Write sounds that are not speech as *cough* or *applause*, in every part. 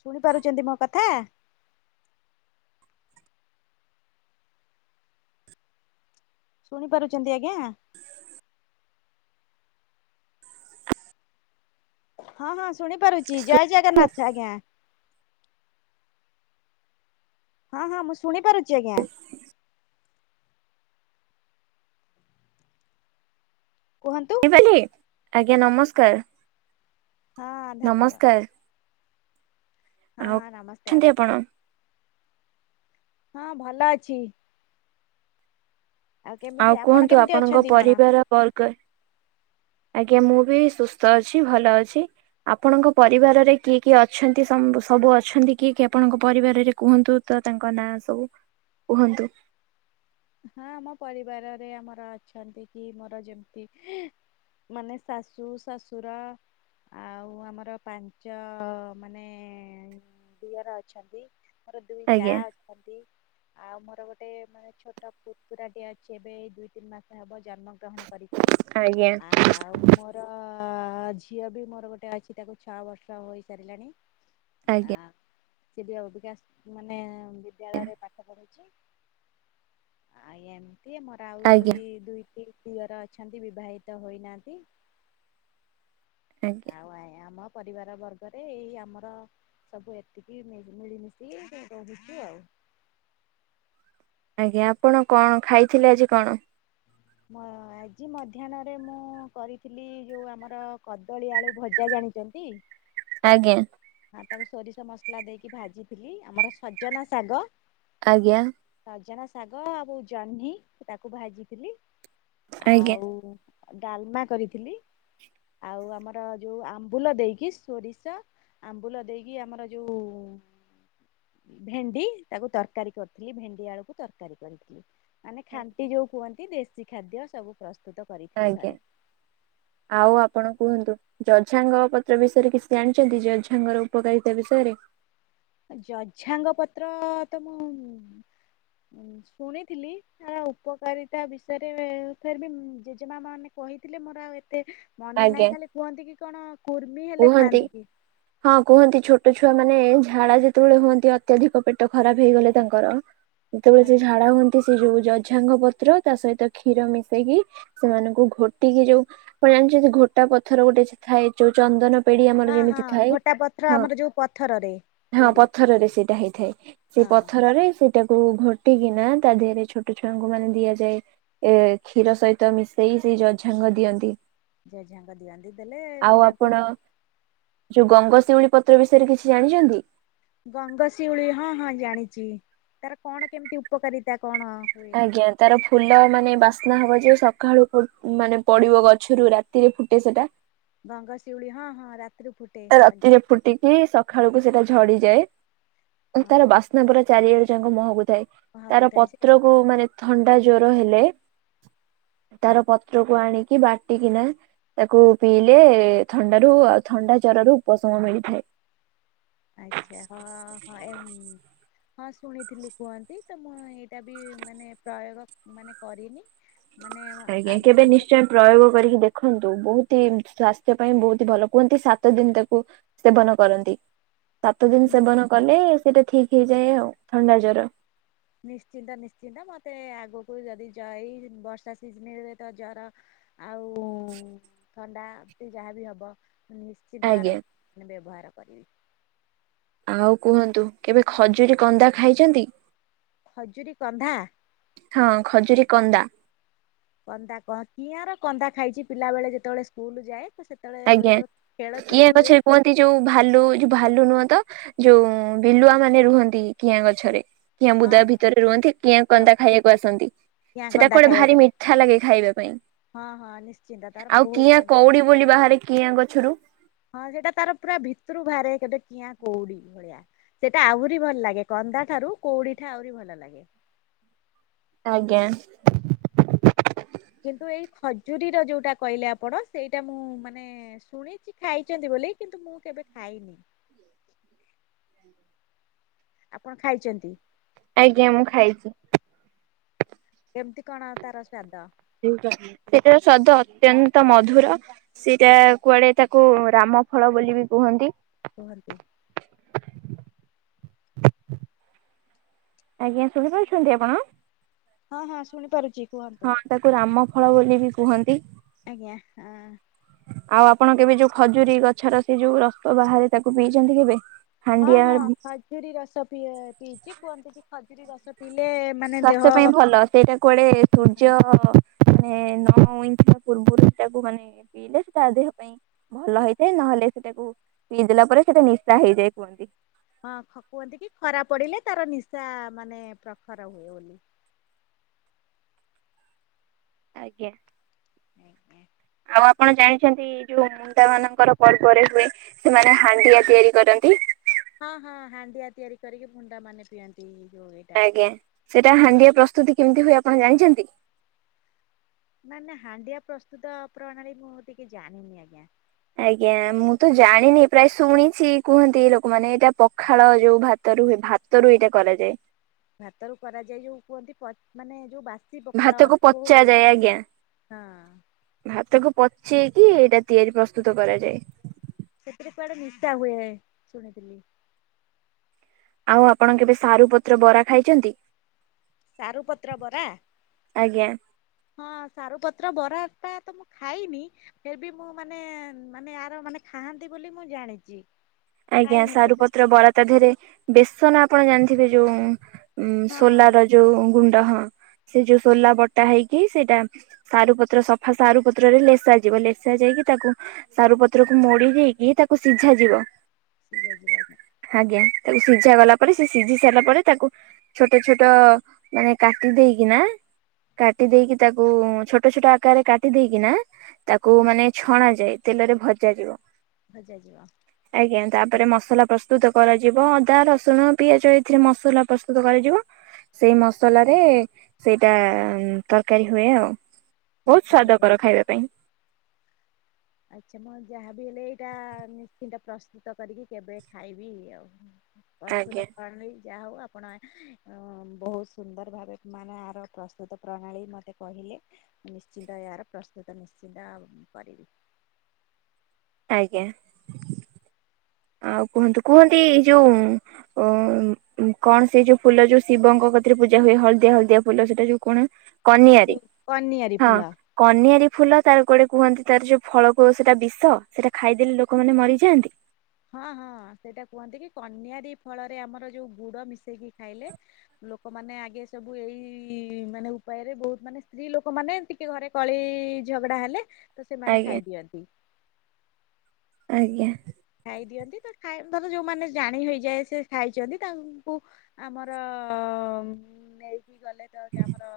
ଶୁଣି ପାରୁଛନ୍ତି ମୋ କଥା? ଶୁଣି ପାରୁଛନ୍ତି ଆଜ୍ଞା? *inaudible* ହଁ ହଁ ଶୁଣି ପାରୁଛି ଜୟ ଶୁଣିପାରିଲେ? ଜଗନ୍ନାଥ ଆଜ୍ଞା। ହଁ ହଁ ମୁଁ ଶୁଣିପାରୁଛି ଆଜ୍ଞା। କୁହନ୍ତୁ। ଆଜ୍ଞା ନମସ୍କାର। ହଁ ଧନ୍ୟବା ନମସ୍କାର ହଁ ଆଉ ହଁ ନମସ୍କାର। ଅଛନ୍ତି ଆପଣ? ହଁ ଭଲ ଅଛି। କେମିତି ଆଉ ଆପଣ କୁହନ୍ତୁ କେମିତି ଆପଣଙ୍କ ଅଛନ୍ତି କଣ? ପରିବାର ବର୍ଗ। ଆଜ୍ଞା ମୁଁ ବି ସୁସ୍ଥ ଅଛି ଭଲ ଅଛି। ଆପଣଙ୍କ ପରିବାରରେ କିଏ କିଏ ଅଛନ୍ତି ସମ୍ବୁ ସବୁ ଅଛନ୍ତି କିଏ କିଏ ଆପଣଙ୍କ ପରିବାରରେ କୁହନ୍ତୁ? ତ ତାଙ୍କ ନାଁ ସବୁ କୁହନ୍ତୁ? ହଁ ଆମ ପରିବାରରେ ଆମର ଅଛନ୍ତି କି ମୋର ଯେମିତି ମାନେ ଶାଶୁ ଶଶୁର ଆଉ ଆମର ପାଞ୍ଚ ମାନେ ଦିଅର ଅଛନ୍ତି। ମୋର ଦୁଇ ଯା ଆଜ୍ଞା ଅଛନ୍ତି ଆଉ ମୋର ଗୋଟେ ମାନେ ଛୋଟ କୁକୁଡ଼ା ଟିଏ ଅଛି ଏବେ ଏଇ ଦୁଇ ତିନି ମାସ ହବ ଜନ୍ମ ଗ୍ରହଣ କରିଛି। ଆଜ୍ଞା ଆ ଆଉ ମୋର ଝିଅ ବି ମୋର ଗୋଟେ ଅଛି ତାକୁ ଛଅ ବର୍ଷ ହୋଇସାରିଲାଣି। *inaudible* ଆଜ୍ଞା। ସେ ଅବିକା ମାନେ ବିଦ୍ୟାଳୟରେ ପାଠ ପଢୁଛି। ଆଉ ଏମିତି ମୋର ଆଜ୍ଞା ଆଜ୍ଞା ଆହୁରି ଦୁଇଟି ଦିଅର ଅଛନ୍ତି ବିବାହିତ ହୋଇନାହାନ୍ତି। ଆଜ୍ଞା। ଆଉ ଆଇ ଆମ ପରିବାର ବର୍ଗରେ ଏଇ ଆମର ସବୁ ଏତିକି ମିଳିମିଶି କି ରହୁଛୁ ଆଉ। ଆଜ୍ଞା ଆପଣ କଣ ଖାଇଥିଲେ ଆଜି କଣ? ଆଜି ମଧ୍ୟାହ୍ନରେ ମୁଁ କରିଥିଲି ଯୋଉ ଆମର କଦଳୀ ଆଳୁ ଭଜା ଜାଣି ଜନ୍ତି। ଆଜ୍ଞା। ହଁ ତାକୁ ସୋରିଷ ମସଲା ଦେଇକି ଭାଜିଥିଲି। ଆମର ସଜନା ଶାଗ ଆଜ୍ଞା। ସଜନା ଶାଗ ଆଉ ଜହ୍ନି ତାକୁ ଭାଜିଥିଲି। ଆଜ୍ଞା ଆଉ ଡାଲମା କରିଥିଲି। ଆଉ ଆମର ଯେଉ ଆମ୍ବୁଲ ଦେଇକି ସୋରିଷ ଆମ୍ବୁଲ ଦେଇକି ଆମର ଯୋଉ ଭେଣ୍ଡି ତାକୁ ତରକାରୀ କରିଥିଲି ଭେଣ୍ଡି ଆଳୁକୁ ତରକାରୀ କରିଥିଲି। ମାନେ ଖାଣ୍ଟି ଯୋଉ କୁହନ୍ତି ଦେଶୀ ଖାଦ୍ୟ ସବୁ ପ୍ରସ୍ତୁତ କରିଥିଲି ଆଜ୍ଞା। *inaudible* ଆଉ ଆପଣ କୁହନ୍ତୁ? ଜଝାଙ୍ଗ ପତ୍ର ବିଷୟରେ କିଛି ଜାଣିଛନ୍ତି? ଜଝାଙ୍ଗର ଉପକାରିତା ବିଷୟରେ? ଜଝାଙ୍ଗ ପତ୍ର ତ ମୁଁ ଶୁଣିଥିଲି ତାର ଉପକାରିତା ବିଷୟରେ ଫେରେବି ଜେଜେମା ମାନେ କହିଥିଲେ ମୋର ଆଉ ଏତେ ମନେ ଆଜ୍ଞା ନାଇଁ ଖାଲି କୁହନ୍ତି କି କଣ କୁର୍ମି ହେଲେ କୁହନ୍ତି। ଖାଆନ୍ତି କି। ହଁ କୁହନ୍ତି ଛୋଟ ଛୁଆମାନେ ଝାଡା ଯେତେବେଳେ ହୁଅନ୍ତି ଅତ୍ୟଧିକ ପେଟ ଖରାପ ହେଇଗଲେ ତାଙ୍କର ଯେତେବେଳେ ସେ ହଁ ଝାଡା ହୁଅନ୍ତି ସେ ଯୋଉ ଜଝାଙ୍ଗ ପତ୍ର ତା ସହିତ କ୍ଷୀର ମିଶେଇକି ସେମାନଙ୍କୁ ଘୋଟିକି ଯୋଉ କଣ ଜାଣିଛନ୍ତି ଘୋଟା ପଥର ଗୋଟେ ଥାଏ। ଯୋଉ ଚନ୍ଦନ ପେଡି ଆମର ହଁ ଯେମିତି ଥାଏ। ଘୋଟା ପତ୍ର ହଁ ଆମର ଯୋଉ ପଥରରେ ହଁ ତିଆରି ପଥରରେ ସେଇଟା ହେଇଥାଏ। ସେ ହଁ। ପଥରରେ ସେଇଟାକୁ ଘଟିକିନା ତା ଦେହରେ ଛୋଟ ଛୁଆଙ୍କୁ ମାନେ ଦିଆଯାଏ। ଏ କ୍ଷୀର ସହିତ ମିଶେଇ ସେଇ ଜଝାଙ୍ଗ ଦିଅନ୍ତି। ଜେଝାଙ୍କ ଦିଅନ୍ତିି ଦେଲେ ଆଉ ପିଲାଙ୍କୁ ଆପଣ ଯୋଉ ଗଙ୍ଗଶିଉଳି ପତ୍ର ବିଷୟରେ କିଛି ଜାଣିଛନ୍ତି? ଗଙ୍ଗଶିଉଳି ହଁ ହଁ ଜାଣିଛି। ତାର କଣ କେମିତି ଉପକାରିତା କଣ? ଆଜ୍ଞା ତାର ଫୁଲ ମାନେ ବାସ୍ନା ହବ ଯେ ସକାଳୁ ମାନେ ପଡିବ ଗଛରୁ ରାତିରେ ଫୁଟେ ସେଟା। ଗଙ୍ଗଶିଉଳି ହଁ ହଁ ରା ରାତିରେ ଫୁଟିକି ସକାଳକୁ ସେଟା ଝଡିଯାଏ। ତାର ବାସ ପୁରା ଚାରିଆଡୁ ଯାକ ମହକୁ ଥାଏ। କୁହାକୁ ତାର ଥାଏ ସେ ପତ୍ରକୁ ମାନେ ଥଣ୍ଡା ଜ୍ୱର ହେଲେ ତାର ପତ୍ରକୁ ଆଣିକି ବାଟିକିନା ତାକୁ ପିଇଲେ ଥଣ୍ଡାରୁ ଆଉ ଥଣ୍ଡା ଜ୍ୱରରୁ ଉପଶମ ମିଳିଥାଏ। ଆଚ୍ଛା ହଁ ହଁ ଏମ୍ ହଁ ଶୁଣିଥିଲି କୁହନ୍ତି। ତ ମୁଁ ଏଇଟା ବି ମାନେ ପ୍ରୟୋଗ ମାନେ କରିନି। ମାନେ ଆଜ୍ଞା କେବେ ଆଗକୁ ମୋର ନିଶ୍ଚୟ ପ୍ରୟୋଗ କରିକି ଦେଖନ୍ତୁ ବହୁତ ହି ସ୍ଵାସ୍ଥ୍ୟ ପାଇଁ ବହୁତ ଭଲ। କୁହନ୍ତି ସାତଦିନ ତାକୁ ସେବନ କରନ୍ତି ସାତ ଦିନ ନି ସେବନ କଲେ ସେଇଟା ଠିକ ହେଇଯାଏ ଆଉ ଥଣ୍ଡା ଜ୍ୱର ନିଶ୍ଚିନ୍ତ ନିଶ୍ଚିନ୍ତ ମତେ ଆଗକୁ ଯଦି ଯ ଏଇ ବର୍ଷା ସିଜିନିରେ ତ ଜର ଆଉ *inaudible* ଥଣ୍ଡା ଏତି ଯାହା ବି ହେବ ମୁଁ ନିଶ୍ଚିତ ଆଜ୍ଞା। ଆର ମାନେ ବ୍ୟବହାର କରିବି। ଆଉ କୁହନ୍ତୁ କେବେ ଖଜୁରୀ କନ୍ଦା ଖାଇଛନ୍ତି? ଖଜୁରୀ କନ୍ଧା। ହଁ ଖଜୁରୀ କନ୍ଦା। କନ୍ଦା କହ କିଆଁର କନ୍ଦା ଖାଇଛି ପିଲା ବେଳେ ଯେତେବେଳେ ସ୍କୁଲ ଯାଏ ତ ସେତେବେଳେ ଆଜ୍ଞା ଯେତେବେଳେ ଖେଳ ଛୁଟି କିଆ ହୁଏ ଗଛରେ କୁହନ୍ତି ଯୋଉ ଭାଲୁ ଯୋଉ ଭାଲୁ ନୁହଁ ତ ଯୋଉ ବିଲୁଆ ମାନେ ରୁହନ୍ତି କିଆଁ ଗଛରେ। କିଆଁ ହଁ ବୁଦା ହଁ ଭିତରେ ରୁହନ୍ତି କିଆଁ କୁହ କନ୍ଦା କୁହ ଖାଇବାକୁ ଆସନ୍ତି। କିଆଁ ସେଟା କନ୍ଦା କୁଆଡେ ଖାଇବା ଭାରି ପାଇଁ ମିଠା ଲାଗେ ଖାଇବା ପାଇଁ ହଁ ହଁ ନିଶ୍ଚିନ୍ତ ତାର ଆଉ ବହୁତ କିଆଁ ମାନେ କଉଡି ବୋଲି ବାହାରେ କିଆଁ ଗଛରୁ ହଁ ସେଟା ତାର ପୁରା ଭିତରୁ ବାହାରେ କେବେ କିଆଁ କୋଉଡି ଭଳିଆ। ସେଇଟା ଆହୁରି ଭଲ ଲାଗେ କନ୍ଦା ଠାରୁ କୋଉଡି ଠା ଆହୁରି ଭଲ ଲାଗେ। ଆଜ୍ଞା। କିନ୍ତୁ ଏଇ ଖଜୁରୀର ଯୋଉଟା କହିଲେ ଆପଣ ସେଇଟା ମୁଁ ମାନେ ଶୁଣିଛି ଖାଇଛନ୍ତି ବୋଲି କିନ୍ତୁ ମୁଁ କେବେ ଖାଇନି। ଆପଣ ଖାଇଛନ୍ତି? ଆଜ୍ଞା ମୁଁ ଖାଇଛି। କେମିତି କଣା ତାରସ୍ୟାଦ? ସେଟାର ସ୍ଵାଦ ଅତ୍ୟନ୍ତ ମଧୁର। ସେଇଟା କୁଆଡେ ତାକୁ ରାମ ଫଳ ବୋଲି ବି କୁହନ୍ତି। ଜର ବି। ଆଜ୍ଞା ଶୁଣିପାରୁଛନ୍ତି ଆପଣ? ହଁ ହଁ ଶୁଣିପାରୁଛି କୁହନ୍ତୁ। ହଁ ତାକୁ ରାମ ଫଳ ବୋଲି ବି କୁହନ୍ତି। ଆଜ୍ଞା ହଁ। ଆଉ ଆପଣ କେବେ ଯୋଉ ଖଜୁରୀ ଗଛର ସେ ଯୋଉ ରସ ବାହାରେ ତାକୁ ପିଇଛନ୍ତି କେବେ? ହଁ ହଁ ହାଣ୍ଡିଆ ଖଜୁରୀ ରସ ପି ପିଇଛି କୁହନ୍ତି କି ଖଜୁରୀ ରସ ପିଇଲେ ମାନେ ଦେହ ସ୍ୱାସ୍ଥ୍ୟ ପାଇଁ ଭଲ ସେଇଟା କୁଆଡେ ସୂର୍ଯ୍ୟ ମାନେ ନଅ ଇଞ୍ଚ ପୂର୍ବରୁ ସେଟାକୁ ମାନେ ପିଇଲେ ସେଟା ଦେହ ପାଇଁ ଭଲ ହେଇଥାଏ ନହେଲେ ସେଟାକୁ ପିଇଦେଲା ପରେ ସେଟା ନିଶା ହେଇଯାଏ କୁହନ୍ତି ହଁ ଖ କୁହନ୍ତି କି ଖରା ପଡିଲେ ତାର ନିଶା ମାନେ ପ୍ରଖର ହୁଏ ବୋଲି। ଆଜ୍ଞା। ଆ ଆଉ ଆପଣ ଜାଣିଛନ୍ତି ଯୋଉ ମୁଣ୍ଡା ମାନଙ୍କର ପର୍ବରେ ହୁଏ ସେମାନେ ହାଣ୍ଡିଆ ତିଆରି କରନ୍ତି। ହଁ ହଁ ହାଣ୍ଡିଆ ତିଆରି କରିକି ଭୁଣ୍ଡା ମାନେ ପିଅନ୍ତି ଯୋଉ ଏଇଟା ଆଜ୍ଞା। ସେଟା ହାଣ୍ଡିଆ ପ୍ରସ୍ତୁତି କେମିତି ହୁଏ ଆପଣ ଜାଣିଛନ୍ତି? ମାନେ ନା ହାଣ୍ଡିଆ ପ୍ରସ୍ତୁତ ପ୍ରଣାଳୀ ମୁଁ ଟିକେ ଜାଣିନି ଆଜ୍ଞା। ଆଜ୍ଞା। ମୁଁ ତ ଜାଣିନି ପ୍ରାୟ ଶୁଣିଛି କୁହନ୍ତି ଲୋକମାନେ ଏଇଟା ପଖାଳ ଯୋଉ ଭାତ ଭା ଭାତରୁ ଏଇଟା କରାଯାଏ। ଭାତରୁ କରାଯାଏ ଯୋଉ କୁହନ୍ତି ମାନେ ଯୋଉ ବା ଖସି ପଖାଳ ଭାତକୁ ବହୁ ପଚାଯାଏ ଆଜ୍ଞା। ଦିନ ହଁ ଭାତକୁ ପଚେଇକି ଏଇଟା ତିଆରି ପ୍ରସ୍ତୁତ କରାଯାଏ। ସେଥିରେ କୁଆଡେ ନିଶା ହୁଏ ଶୁଣିଥିଲି। ଆଉ ଆପଣ କେବେ ସାରୁ ପତ୍ର ବରା ଖାଇଛନ୍ତି? ସାରୁପତ୍ର ବରା? ଆଜ୍ଞା। ହଁ ସାରୁପତ୍ର ବରାଟା ତ ମୁଁ ଖାଇନି ଫିର୍ ବି ମୁଁ ମାନେ ମାନେ ୟାର ମାନେ ଖାଆନ୍ତି ବୋଲି ମୁଁ ଜାଣିଛି। ଆଜ୍ଞା ଖାଇନି କେବେ ସାରୁପତ୍ର ବରା ତା ଦିହରେ ବେସନ ଆପଣ ଜାଣିଥିବେ ଯୋଉ ଉଁ ହଁ ସୋଲାର ଯୋଉ ଗୁଣ୍ଡ ହଁ ସେ ଯୋଉ ସୋଲା ବଟା ହେଇକି ସେଇଟା ସାରୁ ପତ୍ର ସଫା ସାରୁ ପତ୍ରରେ ଲେସା ଯିବ ଲେସା ଯାଇକି ତାକୁ ସାରୁ ପତ୍ରକୁ ମୋଡି ଦେଇକି ତାକୁ ସିଝା ଯିବ। ସିଝା ଯାଇ ଯିବ ଆଜ୍ଞା। ଆଜ୍ଞା ତାକୁ ସିଝା ଗଲା ପରେ ସେ ସିଝି ସାରିଲା ପରେ ତାକୁ ଛୋଟ ଛୋଟ ମାନେ କାଟି ଦେଇକି ନା। କାଟି ଦେଇକି ତାକୁ ଛୋଟ ଛୋଟ ଆକାରରେ କାଟି ଦେଇେକିନା ତାକୁ ହଁ ମାନେ ଛଣା ଯାଏ ତେଲରେ ଭଜା ଯିବ। ଭଜା ଯିବ। ଆଜ୍ଞା ତାପରେ ମସଲା ପ୍ରସ୍ତୁତ କରାଯିବ ଅଦା ରସୁଣ ପିଆଜ ଏଥିରେ ମସଲା ପ୍ରସ୍ତୁତ କରାଯିବ। ସେଇ ମସଲାରେ ସେଇଟା ଉଁ ତରକାରୀ ହୁଏ ଆଉ। ବହୁତ ତରକାରୀ ସ୍ଵାଦକର ଖାଇବା ପାଇଁ। ଆଚ୍ଛା ମୁଁ ଯାହାବି ହେଲେ, ଏଇଟା ନିଶ୍ଚିନ୍ତ ପ୍ରସ୍ତୁତ କରିକି କେବେ ଖାଇବି ଆଉ। ପ୍ରସ୍ତୁତ ଆଜ୍ଞା *unintelligible* ଯାହା ହବ ଆପ ଆପଣ ଅ ବହୁତ ସୁନ୍ଦର ଭାବେ ମାନେ ଆର ପ୍ରସ୍ତୁତ ପ୍ରଣାଳୀ ମୋତେ କହିଲେ। ମୁଁ ନିଶ୍ଚିନ୍ତ ଏଆର ପ୍ରସ୍ତୁତ ନିଶ୍ଚିନ୍ତ ଆ କରିବି। ଆଜ୍ଞା। ଆଉ କୁହନ୍ତୁ କୁହନ୍ତି ଏଇ ଯୋଉ ଅ କଣ ସେଇ ଯୋଉ ଫୁଲ ଯୋଉ ଶିବଙ୍କ କତିରେ ପୂଜା ହୁଏ। ହଳଦିଆ ହଳଦିଆ ଫୁଲ ସେଇଟା ଯୋଉ କଣ? କନିଆରି ଯୋଉ କନିଆରି ହଁ। ଫୁଲ। କନିଆରୀ ଫୁଲ ତାର କୁଆଡେ କୁହନ୍ତି ତାର ଯୋଉ ଫଳ କ ସେଟା ବିଷ। ସେଟା ଖାଇଦେଲେ ଲୋକମାନେ ମରିଯାଆନ୍ତି। ହଁ ହଁ ସେଇଟା କୁହନ୍ତି କି, କନିଆରି ଫଳରେ ଆମର ଯୋଉ ଗୁଡ ମିଶେଇକି ଖାଇଲେ ଲୋକମାନେ ଆଗେ ସବୁ ଏଇ ମାନେ ଉପାୟରେ ବହୁତ ମାନେ ସ୍ତ୍ରୀ ଲୋକମାନେ ଏମିତି ତ ଘରେ କଳି ଝଗଡା ହେଲେ ତ ସେମାନେ ଆଜ୍ଞା ଖାଇଦିଅନ୍ତି। ଆଜ୍ଞା। ଖାଇ ଦିଅନ୍ତି, ତ ଖାଇ ଧର ଯୋଉମାନେ ଜାଣି ହଇଯାଏ ସେ ଖାଇଛନ୍ତି ତାଙ୍କୁ ଆମର ନେଇକି ଗଲେ ତ କି ଆମର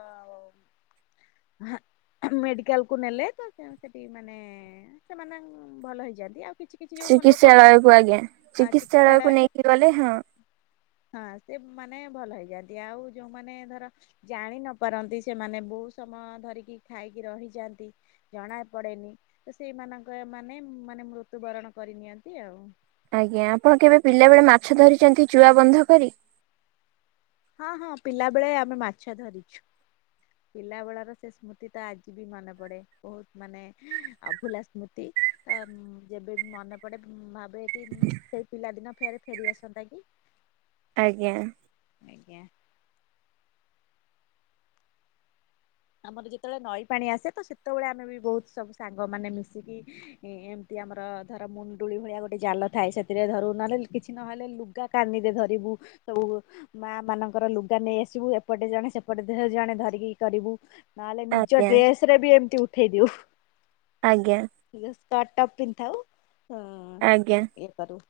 ମେଡିକାଲ କୁ ନେଲେ ତ ସେମତି ଟି ମାନେ ଏ ସେମାନେ ଭଲ ହେଇଯାଆନ୍ତି ଆଉ କିଛି କିଛି ଯୋଉ ମ ଲୋ ତ୍ସାଳୟ କୁ ଆଜ୍ଞା ଚିକିତ୍ସାଳୟ କୁ ନେଇକି ଗଲେ ହଁ। ହଁ ସେ ମାନେ ଭଲ ହେଇଯାଆନ୍ତି ଆଉ ଯୋଉମାନେ ଧର ଜାଣି ନ ପାରନ୍ତି, ସେମାନେ ବହୁତ ସମୟ ଧରିକି ଖାଇକି ରହିଯାଆନ୍ତି। ଜଣା ପଡେନି ତ ସେଇମାନଙ୍କ ମାନେ ମାନେ ମୃତ୍ୟୁବରଣ କରି ନିିଅନ୍ତି ଆଉ। ଆଜ୍ଞା ଆପଣ କେବେ ପିଲା ବେଳେ ମାଛ ଧରିଛନ୍ତି ଚୁଆ ବନ୍ଧ କରି। ହଁ ହଁ ପିଲା ବେଳେ ଆମେ ମାଛ ଧରିଚ ପିଲା ବେଳର ସେ ସ୍ମୃତି ତ ଆଜି ବି ମନେ ପଡେ ବହୁତ ମାନେ ଅଭୁଲା ସ୍ମୃତି। ତ ଉମ ଯେବେ ବି ମନେ ପଡେ ଉମ ଭାବେ କି ସେଇ ପିଲାଦିନ ଫେରେ ଫେରିଆସନ୍ତା କି। ଆଜ୍ଞା। ଆଜ୍ଞା। ଆମର ଯେତେବେଳେ ନଈ ପାଣି ଆସେ ତ, ସେତେବେଳେ ଆମେ ବି ବହୁତ ସବୁ ସାଙ୍ଗମାନେ ମିଶିକି ଏମିତି ଆମର ଧର ମୁଣ୍ଡୁଳି ଭଳିଆ ଗୋଟେ ଜାଲ ଥାଏ। ସେଥିରେ ଧରୁ ନହେଲେ କି କିଛି ନହେଲେ ଲୁଗା କାନିରେ ଧରିବୁ ସବୁ ମା ମାନଙ୍କର ଲୁଗା ନେଇଆସିବୁ ଏପଟେ ଜଣେ ସେପଟେ ଜଣେ ଧ ଜଣେ ଧରିକି କରିବୁ। ନହେଲେ ନିଜ ଆଜ୍ଞା ଡ୍ରେସ ରେ ବି ଏମିତି ଉଠେଇ ଦିଉ। ଆଜ୍ଞା। ଏ ସ୍କର୍ଟ ଟା ପିନ୍ଧିଥାଉ ଅ ଆଜ୍ଞା। ଇଏ କରୁ।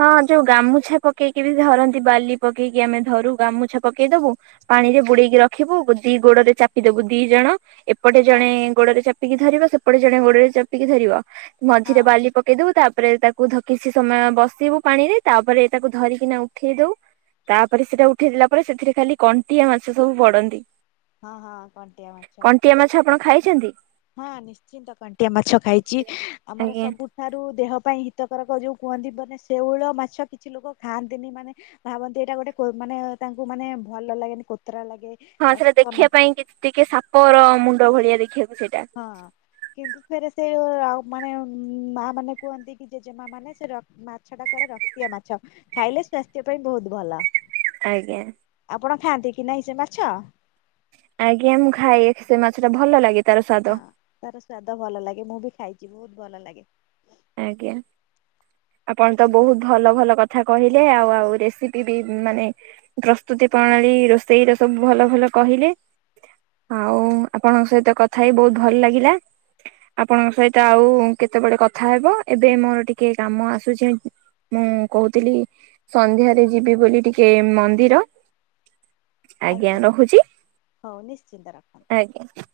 ହଁ ଯୋଉ ଗାମୁଛା ପକେଇକି ବି ଧରନ୍ତି ବାଲି ପକେଇକି ଆମେ ଧରୁ ଗାମୁଛା ପକେଇ ଦବୁ ପାଣିରେ ବୁଡେଇକି ରଖିବୁ, ଦି ଗୋଡରେ ଚାପିଦବୁ ଦି ଜଣ। ସେପଟେ ହଁ ଜଣେ ଗୋଡରେ ଚାପିକି ଧରିବ ସେପଟେ ଜଣେ ଗୋଡରେ ଚାପିକି ଧରିବ। ହଁ। ମଝିରେ ବାଲି ପକେଇଦବୁ, ତାପରେ ତାକୁ ଧ କିଛି ସମୟ ବ ଶିବୁ ପାଣିରେ, ତାପରେ ଏଇଟାକୁ ଧରିକିନା ଉଠେଇ ଦଉ। ତାପରେ ସେଟା ଉଠେଇଦେଲା ପରେ, ସେଥିରେ ଖାଲି କଣ୍ଟିଆ ମାଛ ସବୁ ପଡନ୍ତି। ହଁ ହଁ କଣ୍ଟିଆ ମାଛ। କଣ୍ଟିଆ ମାଛ ଆପଣ ଖାଇଛନ୍ତି? ହଁ ନିଶ୍ଚିନ୍ତ କଣ୍ଟିଆ ମାଛ ଖାଇଛି। ଆମର ଆଜ୍ଞା ସବୁ ଠାରୁ ଦେହ ପାଇଁ ହିତକାରକ ଯୋଉ କୁହନ୍ତି, ମାନେ ଶେଉଳ ମାଛ କିଛି ଲୋକ ଖାଆନ୍ତିନି ମାନେ ଭାବନ୍ତି ଏଇଟା ଗୋଟେ କୋ ମାନେ ତାଙ୍କୁ ମାନେ ଭଲ ଲାଗେନି କୋତରା ଲାଗେ। ହଁ ସେଇଟା ଅସନା ଦେଖିବା ପାଇଁ କି ଟିକେ ସାପର ମୁଣ୍ଡ ଭଳିଆ ଦେଖିବାକୁ ସେଇଟା। ହଁ କିନ୍ତୁ ଫେରେ ସେ ଅ ମାନେ ମା ମାନେ କୁହନ୍ତି କି ଜେଜେମାମାନେ ସେ ର ମାଛଟା କାଳେ ରକ୍ତୀଆ ମାଛ ଖାଇଲେ ସ୍ୱାସ୍ଥ୍ୟ ପାଇଁ ବହୁତ ଭଲ। ଆଜ୍ଞା। ଆପଣ ଖାଆନ୍ତି କି ନାହିଁ ସେ ମାଛ? ଆଜ୍ଞା ମୁଁ ଖାଏ ସେ ମାଛଟା ଭଲ ଲାଗେ। ତାର ସ୍ଵାଦ। ହଁ ତାର ସ୍ଵାଦ ଭଲ ଲାଗେ। ମୁଁ ବି ଖାଇଛି ବହୁତ ଭଲ ଲାଗେ। ଆଜ୍ଞା। ଆପଣ ତ ବହୁତ ଭଲ ଭଲ କଥା କହିଲେ। ଆଉ ଆଉ ରେସିପି ବି ମାନେ ପ୍ରସ୍ତୁତି ପ୍ରଣାଳୀ ରୋଷେଇର ସବୁ ଭଲ ଭଲ କହିଲେ। ଆଉ ଆପଣଙ୍କ ସହିତ କଥା ହେଇ ବହୁତ ଭଲ ଲାଗିଲା। ଆପଣଙ୍କ ସହିତ ଆଉ କେତେବେଳେ କଥା କଥା ହେବ। ଏବେ ମୋର ଟିକେ କାମ ଆସୁଛି ମୁଁ କହୁଥିଲି। ସନ୍ଧ୍ୟାରେ ଯିବି ବୋଲି ଟିକେ ମନ୍ଦିର। ଆଜ୍ଞା ରହୁଛି, ହଉ ନିଶ୍ଚିନ୍ତ ରଖନ୍ତୁ। ଆଜ୍ଞା।